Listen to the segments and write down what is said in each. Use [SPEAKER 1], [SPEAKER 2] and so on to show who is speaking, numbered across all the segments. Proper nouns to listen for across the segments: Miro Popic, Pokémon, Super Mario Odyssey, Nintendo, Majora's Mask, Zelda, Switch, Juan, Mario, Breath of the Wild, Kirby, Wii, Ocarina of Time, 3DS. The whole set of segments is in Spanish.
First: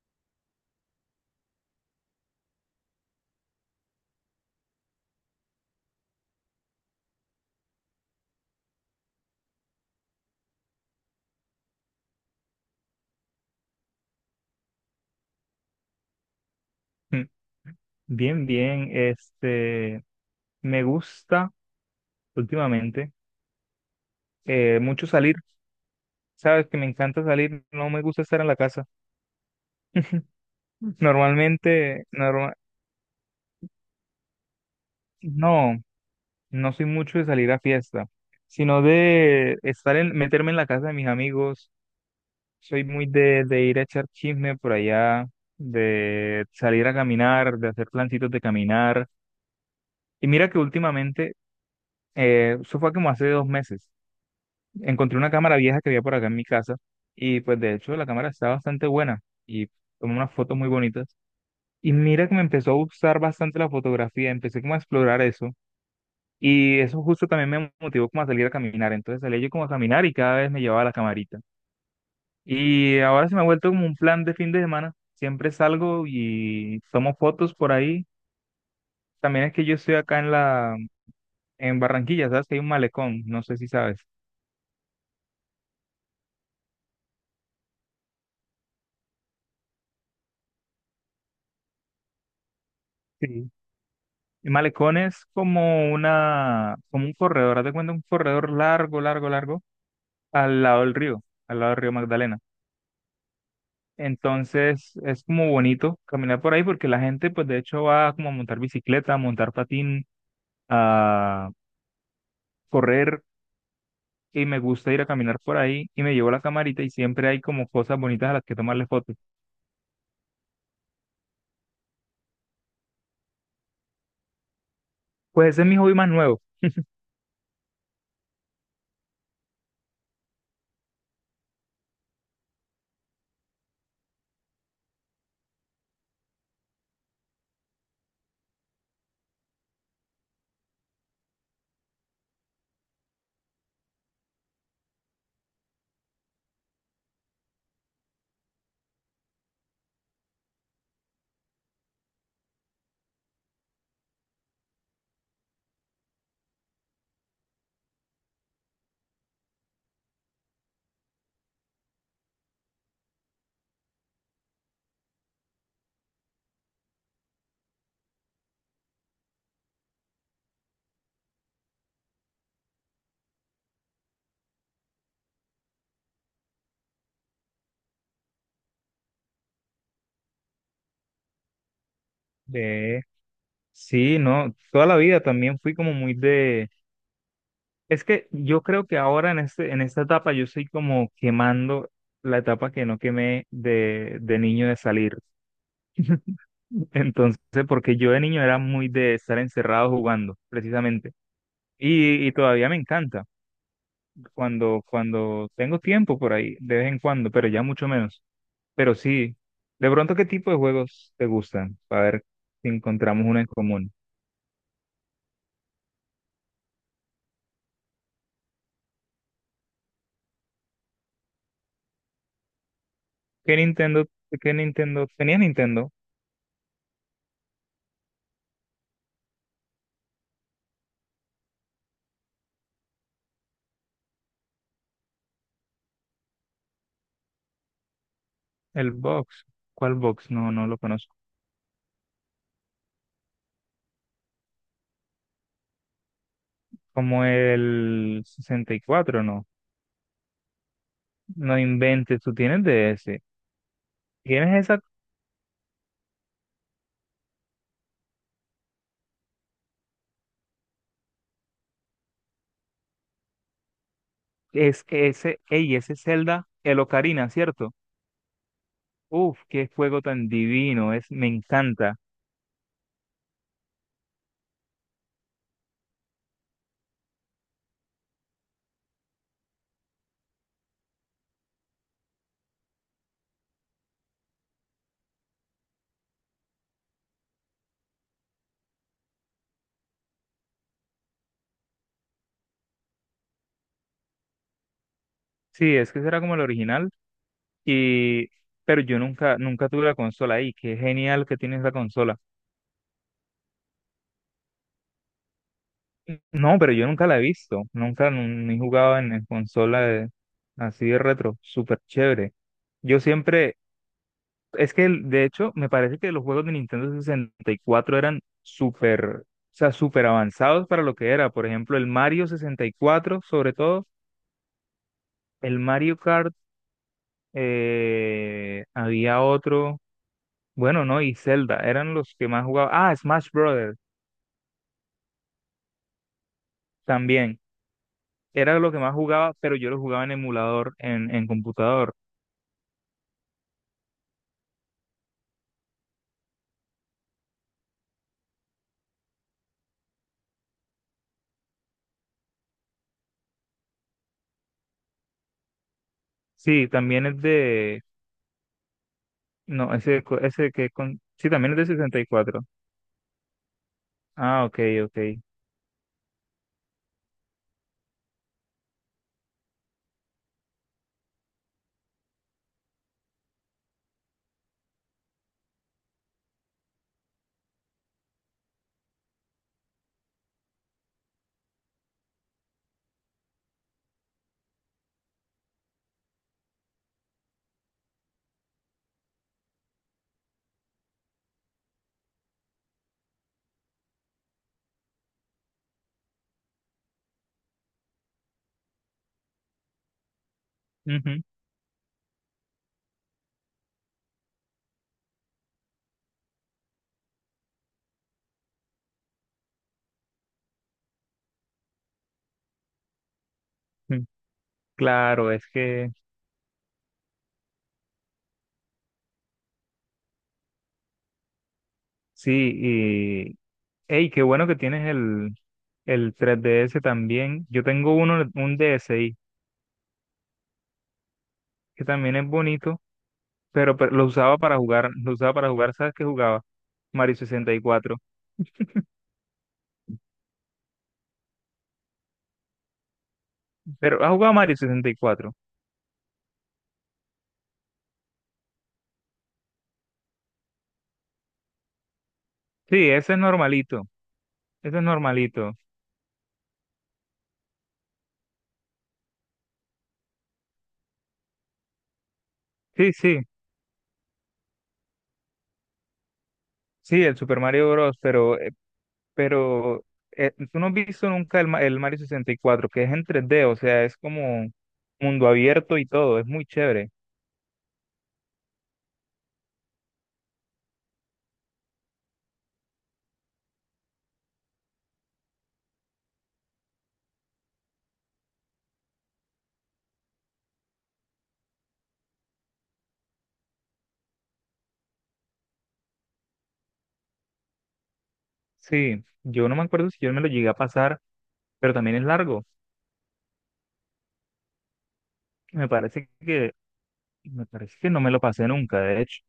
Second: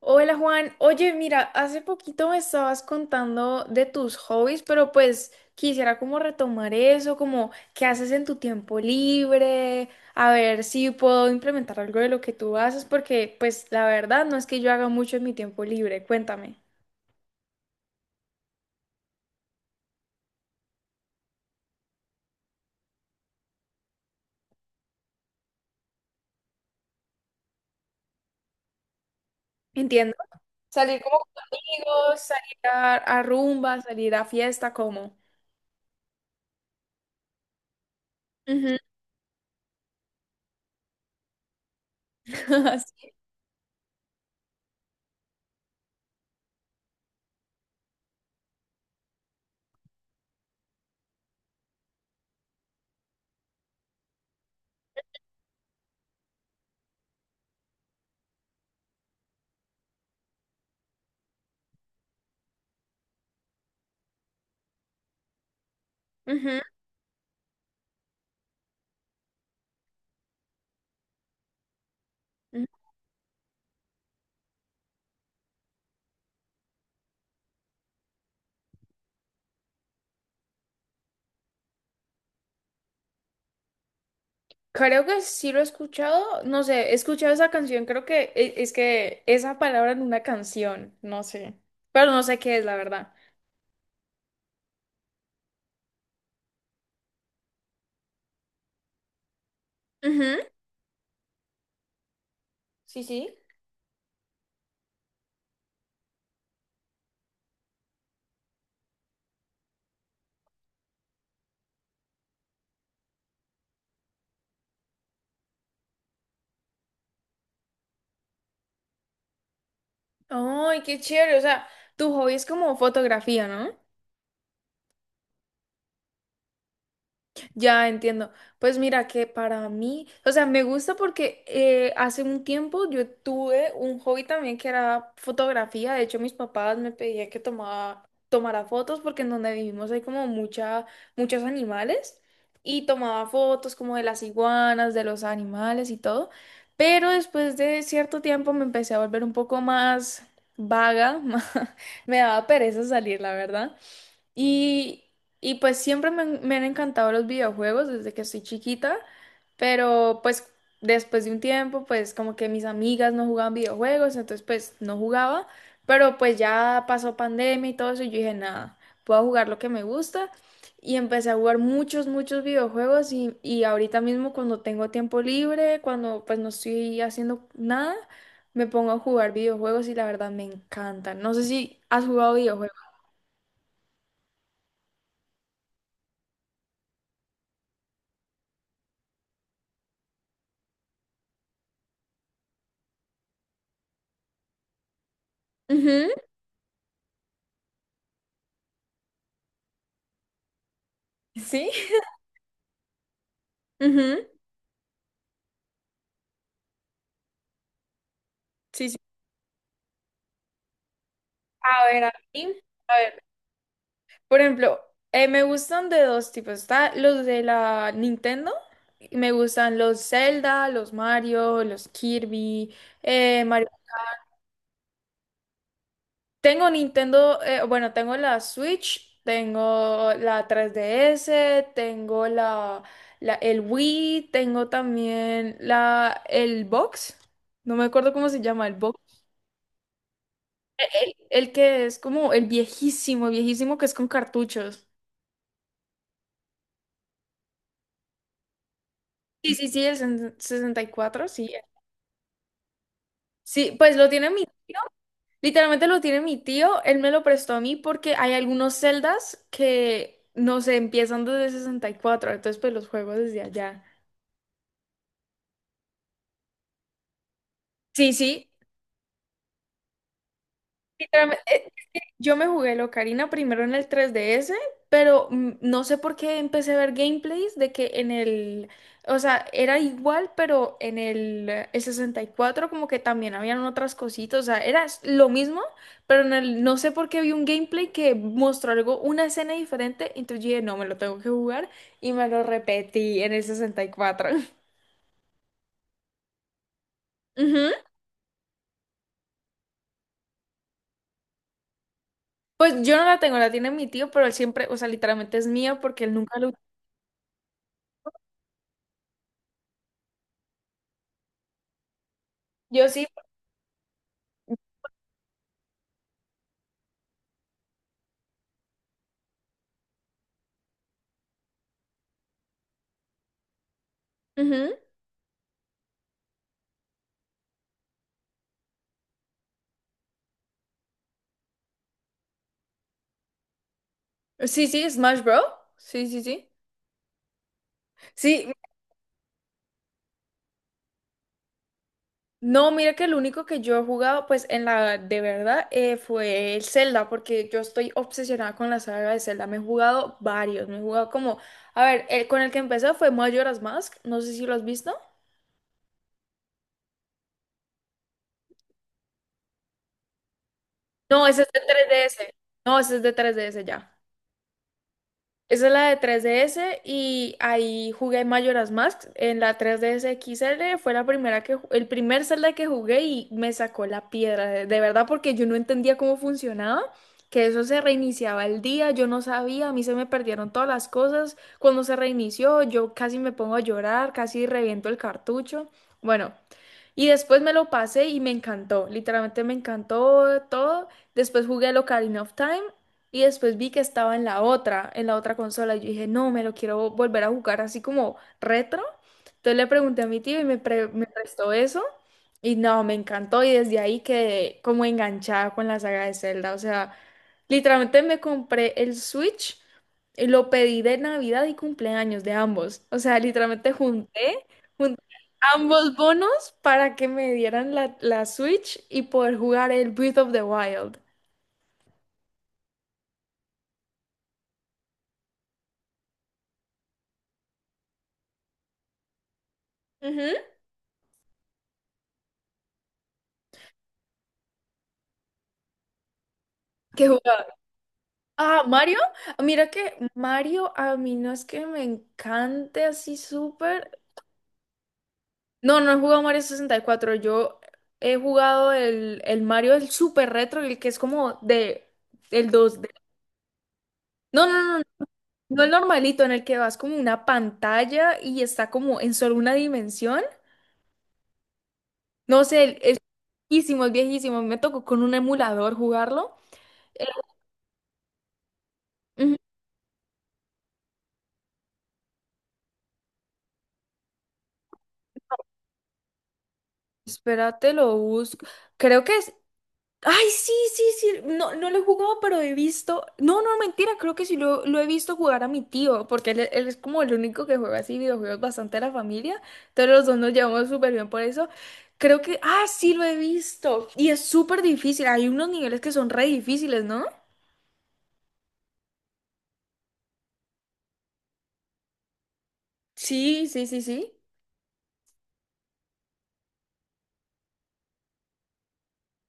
[SPEAKER 1] Hola Juan, oye, mira, hace poquito me estabas contando de tus hobbies, pero pues quisiera como retomar eso, como qué haces en tu tiempo libre, a ver si puedo implementar algo de lo que tú haces, porque pues la verdad no es que yo haga mucho en mi tiempo libre, cuéntame.
[SPEAKER 2] Mm. Bien, bien. Me gusta últimamente mucho salir. Sabes que me encanta salir, no me gusta estar en la casa.
[SPEAKER 1] Entiendo. Salir como con
[SPEAKER 2] Normalmente,
[SPEAKER 1] amigos,
[SPEAKER 2] norma-
[SPEAKER 1] salir a rumba, salir a fiesta, ¿cómo?
[SPEAKER 2] no, no soy mucho de salir a fiesta,
[SPEAKER 1] Ujú,
[SPEAKER 2] sino de estar meterme en la casa de mis amigos. Soy muy
[SPEAKER 1] así.
[SPEAKER 2] de ir a echar chisme por allá, de salir a caminar, de hacer plancitos de caminar. Y mira que últimamente, eso fue como hace 2 meses. Encontré una cámara vieja que había por acá en mi casa, y pues de hecho la cámara está bastante buena, y tomé unas fotos muy bonitas. Y mira que me empezó a gustar bastante la fotografía, empecé como a explorar eso,
[SPEAKER 1] Ujú,
[SPEAKER 2] y eso justo también me motivó como a salir a caminar. Entonces salía yo como a caminar y cada vez me llevaba la camarita.
[SPEAKER 1] ujú.
[SPEAKER 2] Y ahora se me ha vuelto como un plan de fin de semana. Siempre salgo y tomo fotos por ahí. También es que yo estoy acá en Barranquilla, ¿sabes? Que hay un malecón, no sé si sabes.
[SPEAKER 1] Creo que sí lo he escuchado, no sé, he escuchado esa canción, creo que es que esa palabra en una canción, no sé, pero no sé qué es, la verdad.
[SPEAKER 2] Sí, el malecón es como como un corredor, haz de cuenta un corredor largo, largo, largo,
[SPEAKER 1] Ujú,
[SPEAKER 2] al lado del río, al lado del río Magdalena.
[SPEAKER 1] sí, sí.
[SPEAKER 2] Entonces es como bonito caminar por ahí porque la gente pues de hecho va como a montar bicicleta, a montar patín, a correr, y me gusta ir a caminar por ahí y me llevo la camarita y siempre hay como cosas bonitas a las que tomarle fotos.
[SPEAKER 1] Ay, qué chévere, o sea, tu hobby es como fotografía, ¿no?
[SPEAKER 2] Pues ese es mi hobby más nuevo.
[SPEAKER 1] Ya entiendo. Pues mira que para mí, o sea, me gusta porque hace un tiempo yo tuve un hobby también que era fotografía. De hecho, mis papás me pedían que tomara fotos porque en donde vivimos hay como muchos animales y tomaba fotos como de las iguanas, de los animales y todo. Pero después de cierto tiempo me empecé a volver un poco más vaga. Me daba pereza salir, la verdad. Y, y pues siempre me han encantado los videojuegos desde que soy chiquita, pero pues después de un tiempo, pues como que mis amigas no jugaban videojuegos, entonces pues no jugaba, pero pues ya pasó pandemia y todo eso y yo dije, nada, puedo jugar lo que me gusta y empecé a jugar muchos, muchos videojuegos y ahorita mismo cuando tengo tiempo libre, cuando pues no estoy haciendo nada, me pongo a jugar videojuegos y la verdad me encantan. No sé si has jugado videojuegos.
[SPEAKER 2] De... Sí, no, toda la vida también fui como muy de. Es que yo creo que ahora en en esta etapa yo estoy como quemando la etapa que no quemé de niño de salir.
[SPEAKER 1] Ujú.
[SPEAKER 2] Entonces, porque yo de niño era muy de estar encerrado jugando, precisamente.
[SPEAKER 1] ¿Sí?
[SPEAKER 2] Y todavía me encanta
[SPEAKER 1] Ujú.
[SPEAKER 2] cuando tengo tiempo por ahí, de vez en cuando, pero ya mucho menos.
[SPEAKER 1] Sí,
[SPEAKER 2] Pero
[SPEAKER 1] sí.
[SPEAKER 2] sí, de pronto, ¿qué tipo de juegos te gustan?
[SPEAKER 1] A
[SPEAKER 2] Para
[SPEAKER 1] ver, a
[SPEAKER 2] ver
[SPEAKER 1] mí,
[SPEAKER 2] si
[SPEAKER 1] a ver,
[SPEAKER 2] encontramos uno en común.
[SPEAKER 1] por ejemplo, me gustan de dos tipos. Está los de la Nintendo, y me gustan los Zelda, los Mario, los Kirby,
[SPEAKER 2] ¿Qué
[SPEAKER 1] Mario.
[SPEAKER 2] Nintendo, ¿qué Nintendo? Tenía Nintendo,
[SPEAKER 1] Tengo Nintendo, bueno, tengo la Switch, tengo la 3DS, tengo la, el Wii, tengo también la el Box. No me acuerdo cómo se llama el
[SPEAKER 2] el
[SPEAKER 1] box.
[SPEAKER 2] Box. ¿Cuál Box? No, no lo
[SPEAKER 1] El,
[SPEAKER 2] conozco.
[SPEAKER 1] el que es como el viejísimo, viejísimo que es con cartuchos.
[SPEAKER 2] Como el 64, ¿no?
[SPEAKER 1] Sí, sí, sí, el 64 sí.
[SPEAKER 2] No inventes, tú tienes de ese.
[SPEAKER 1] Sí, pues lo tiene mi
[SPEAKER 2] Tienes
[SPEAKER 1] tío.
[SPEAKER 2] esa,
[SPEAKER 1] Literalmente lo tiene mi tío. Él me lo prestó a mí porque hay algunos celdas que no se empiezan desde 64. Entonces, pues los juego desde allá.
[SPEAKER 2] es ese, ey, ese Zelda, el Ocarina, ¿cierto?
[SPEAKER 1] Sí, sí.
[SPEAKER 2] Uf, qué juego tan divino, es, me
[SPEAKER 1] Literalmente.
[SPEAKER 2] encanta.
[SPEAKER 1] Yo me jugué el Ocarina primero en el 3DS, pero no sé por qué empecé a ver gameplays de que en el, o sea, era igual, pero en el 64 como que también habían otras cositas, o sea, era lo mismo, pero en el, no sé por qué vi un gameplay que mostró algo, una escena diferente, entonces yo dije, no, me lo tengo que jugar y me lo repetí en el 64.
[SPEAKER 2] Sí, es que será como el original
[SPEAKER 1] Ujú.
[SPEAKER 2] y, pero yo nunca, nunca tuve la consola ahí, qué genial que tienes la consola.
[SPEAKER 1] Pues yo no la tengo, la tiene mi tío, pero él siempre, o sea, literalmente es mía porque él nunca lo...
[SPEAKER 2] No, pero yo nunca la he visto, nunca no, ni he jugado en consola de- así de retro, súper chévere.
[SPEAKER 1] Yo
[SPEAKER 2] Yo
[SPEAKER 1] sí.
[SPEAKER 2] siempre. Es que el- de hecho me parece que los juegos de Nintendo 64 eran súper, o sea, súper avanzados para lo que era. Por ejemplo, el Mario 64, sobre todo,
[SPEAKER 1] Ujú.
[SPEAKER 2] el Mario Kart, había otro, bueno, no, y Zelda, eran los que más jugaba. Ah, Smash Brothers
[SPEAKER 1] Sí, sí, Smash Bros. Sí, sí, sí.
[SPEAKER 2] también,
[SPEAKER 1] Sí,
[SPEAKER 2] era lo que más jugaba, pero yo lo jugaba en emulador, en computador.
[SPEAKER 1] no, mira que el único que yo he jugado, pues en la de verdad, fue el Zelda, porque yo estoy obsesionada con la saga de Zelda. Me he jugado varios, me he jugado como, a ver, el con el que empecé fue Majora's Mask, no sé si lo has visto.
[SPEAKER 2] Sí, también es de, no, ese,
[SPEAKER 1] No,
[SPEAKER 2] sí,
[SPEAKER 1] ese es
[SPEAKER 2] también es
[SPEAKER 1] de
[SPEAKER 2] de
[SPEAKER 1] 3DS.
[SPEAKER 2] 64.
[SPEAKER 1] No, ese es de 3DS ya.
[SPEAKER 2] Ah, ok, ok.
[SPEAKER 1] Esa es la de 3DS y ahí jugué Majora's Mask. En la 3DS X XL fue la primera que, el primer Zelda que jugué y me sacó la piedra, de verdad, porque yo no entendía cómo funcionaba, que eso se reiniciaba el día, yo no sabía, a mí se me perdieron todas las cosas. Cuando se reinició, yo casi me pongo a llorar, casi reviento el cartucho. Bueno. Y después me lo pasé y me encantó, literalmente me encantó todo. Después jugué el Ocarina of Time y después vi que estaba en la otra, consola. Y yo dije, no, me lo quiero volver a jugar así como retro. Entonces le pregunté a mi tío y me
[SPEAKER 2] Ujú,
[SPEAKER 1] prestó eso. Y no, me encantó y desde ahí quedé como enganchada con la saga de Zelda. O sea, literalmente me compré el Switch, y lo pedí de Navidad y cumpleaños de ambos. O sea, literalmente
[SPEAKER 2] ujú.
[SPEAKER 1] junté
[SPEAKER 2] Claro, es que
[SPEAKER 1] ambos bonos para que me dieran la, Switch y poder jugar el Breath of the Wild.
[SPEAKER 2] sí, y hey, qué bueno que tienes el 3DS también. Yo tengo uno, un DSi
[SPEAKER 1] Ujú.
[SPEAKER 2] que también es bonito, pero lo usaba para jugar, lo usaba para jugar, ¿sabes qué jugaba?
[SPEAKER 1] ¿Qué
[SPEAKER 2] Mario
[SPEAKER 1] jugaba?
[SPEAKER 2] sesenta y cuatro
[SPEAKER 1] Ah, Mario. Mira que Mario a mí no es que me encante así súper.
[SPEAKER 2] Pero, ¿has jugado Mario 64?
[SPEAKER 1] No, no he jugado Mario 64. Yo he jugado el Mario el súper retro, el que es como de el
[SPEAKER 2] Sí,
[SPEAKER 1] 2D.
[SPEAKER 2] ese es normalito,
[SPEAKER 1] No,
[SPEAKER 2] ese
[SPEAKER 1] no, no,
[SPEAKER 2] es
[SPEAKER 1] no,
[SPEAKER 2] normalito.
[SPEAKER 1] no el normalito en el que vas como una pantalla y está como en solo una dimensión. No sé,
[SPEAKER 2] Sí,
[SPEAKER 1] es
[SPEAKER 2] sí,
[SPEAKER 1] viejísimo, es viejísimo. Me tocó con un emulador jugarlo.
[SPEAKER 2] sí,
[SPEAKER 1] Era-
[SPEAKER 2] el Super Mario Bros., pero, eh,
[SPEAKER 1] Ujú.
[SPEAKER 2] pero eh, tú no has visto nunca el Mario 64 que es en 3D, o sea, es como mundo abierto y todo, es muy chévere.
[SPEAKER 1] Espérate, lo busco. Creo que es. Ay, sí, sí, sí. No, no lo he jugado, pero he visto. No, no, mentira. Creo que sí lo he visto jugar a mi tío, porque él es como el único que juega así videojuegos bastante a la familia. Entonces los dos nos llevamos súper bien por eso. Creo que. Ah, sí, lo he visto. Y es súper difícil. Hay unos niveles que son re difíciles, ¿no?
[SPEAKER 2] Sí, yo no me acuerdo si yo me lo llegué a pasar, pero también es largo.
[SPEAKER 1] Sí, sí, sí, sí.
[SPEAKER 2] Me parece que, me parece que no me lo pasé nunca, de hecho,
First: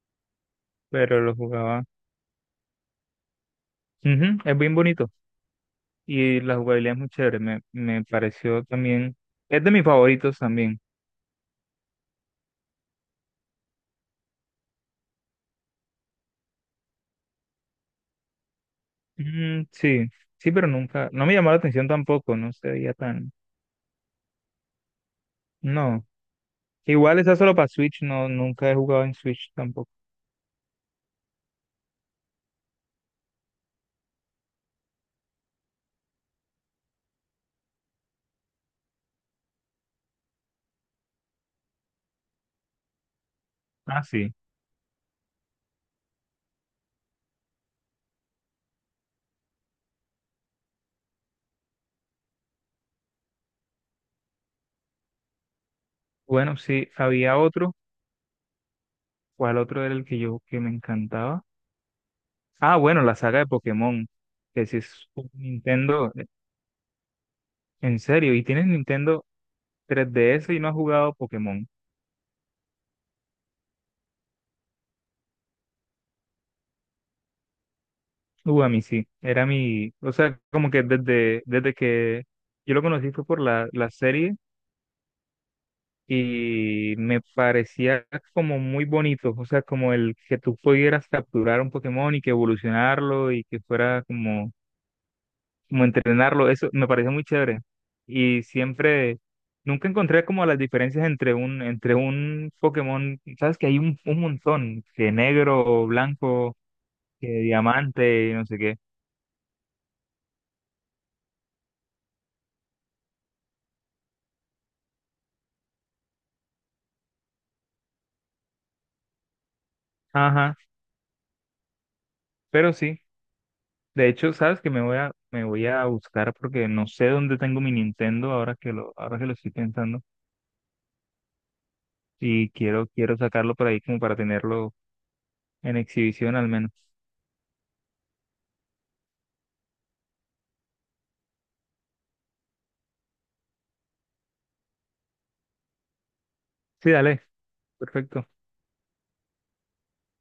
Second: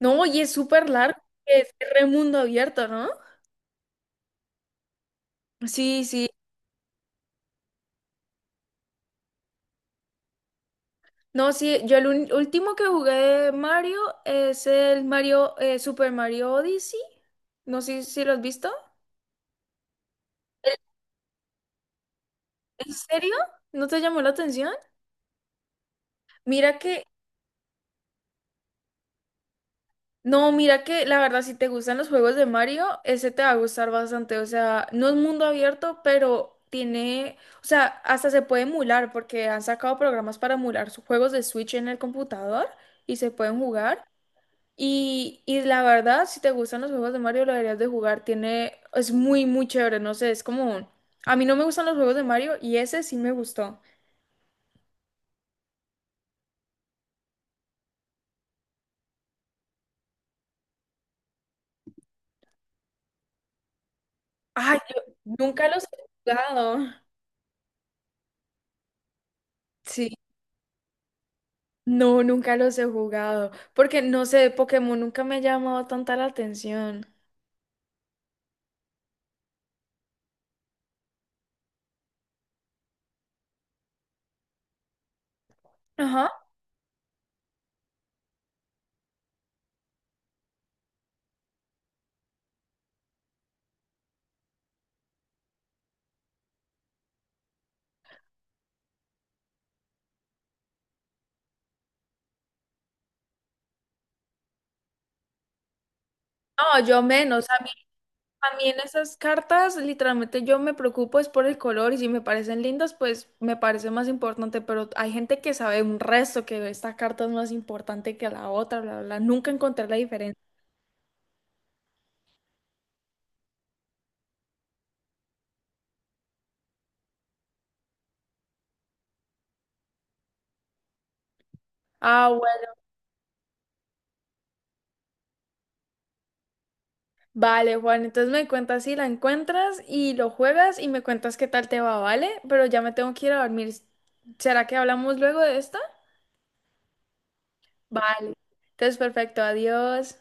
[SPEAKER 1] No, y es súper largo.
[SPEAKER 2] pero lo
[SPEAKER 1] Es
[SPEAKER 2] jugaba.
[SPEAKER 1] re mundo abierto, ¿no?
[SPEAKER 2] Ujú, es bien bonito
[SPEAKER 1] Sí, sí.
[SPEAKER 2] y la jugabilidad es muy chévere. Me pareció también, es de mis favoritos también.
[SPEAKER 1] No, sí, yo el último que jugué de Mario es el Mario, Super Mario Odyssey. No sé si lo has visto.
[SPEAKER 2] Mm, sí, sí, pero nunca, no me llamó la atención tampoco, no se
[SPEAKER 1] ¿En
[SPEAKER 2] veía tan,
[SPEAKER 1] serio? ¿No te llamó la atención?
[SPEAKER 2] no.
[SPEAKER 1] Mira que,
[SPEAKER 2] Igual esa solo para Switch, no, nunca he jugado en Switch tampoco.
[SPEAKER 1] no, mira que la verdad, si te gustan los juegos de Mario, ese te va a gustar bastante. O sea, no es mundo abierto, pero tiene, o sea, hasta se puede emular porque han sacado programas para emular sus juegos de Switch en el computador y se pueden
[SPEAKER 2] Ah,
[SPEAKER 1] jugar.
[SPEAKER 2] sí.
[SPEAKER 1] Y la verdad, si te gustan los juegos de Mario, lo deberías de jugar. Tiene, es muy, muy chévere. No sé, es como A mí no me gustan los juegos de Mario y ese sí me gustó.
[SPEAKER 2] Bueno, sí, había otro, ¿cuál otro era el que yo que me encantaba? Ah, bueno, la saga de Pokémon, que
[SPEAKER 1] Ay,
[SPEAKER 2] si
[SPEAKER 1] yo
[SPEAKER 2] es un
[SPEAKER 1] nunca los he
[SPEAKER 2] Nintendo,
[SPEAKER 1] jugado.
[SPEAKER 2] en serio, y tienes Nintendo
[SPEAKER 1] Sí.
[SPEAKER 2] 3DS y no has jugado Pokémon.
[SPEAKER 1] No, nunca los he jugado. Porque no sé, Pokémon nunca me ha llamado tanta la atención.
[SPEAKER 2] A mí sí, era mi, o sea, como que desde que yo lo conocí fue por la serie
[SPEAKER 1] Ajá.
[SPEAKER 2] y me parecía como muy bonito, o sea, como el que tú pudieras capturar un Pokémon y que evolucionarlo y que fuera como como entrenarlo, eso me parece muy chévere. Y siempre, nunca encontré como las diferencias entre entre un Pokémon, sabes que hay un montón, que negro, blanco,
[SPEAKER 1] No, yo
[SPEAKER 2] que
[SPEAKER 1] menos.
[SPEAKER 2] diamante, y no
[SPEAKER 1] A
[SPEAKER 2] sé
[SPEAKER 1] mí
[SPEAKER 2] qué.
[SPEAKER 1] en esas cartas, literalmente yo me preocupo es por el color y si me parecen lindas, pues me parece más importante, pero hay gente que sabe un resto que esta carta es más importante que la otra, bla, bla, bla. Nunca encontré la diferencia.
[SPEAKER 2] Ajá, pero sí, de hecho, sabes que me voy me voy a buscar porque no sé dónde tengo mi Nintendo ahora que ahora que lo estoy pensando.
[SPEAKER 1] Ah,
[SPEAKER 2] Y
[SPEAKER 1] bueno,
[SPEAKER 2] quiero, quiero sacarlo por ahí como para tenerlo en exhibición al menos.
[SPEAKER 1] vale, Juan, entonces me cuentas si la encuentras y lo juegas y me cuentas qué tal te va, ¿vale? Pero ya me tengo que ir a dormir. ¿Será que hablamos luego de esta?
[SPEAKER 2] Sí, dale, perfecto.
[SPEAKER 1] Vale. Entonces, perfecto, adiós.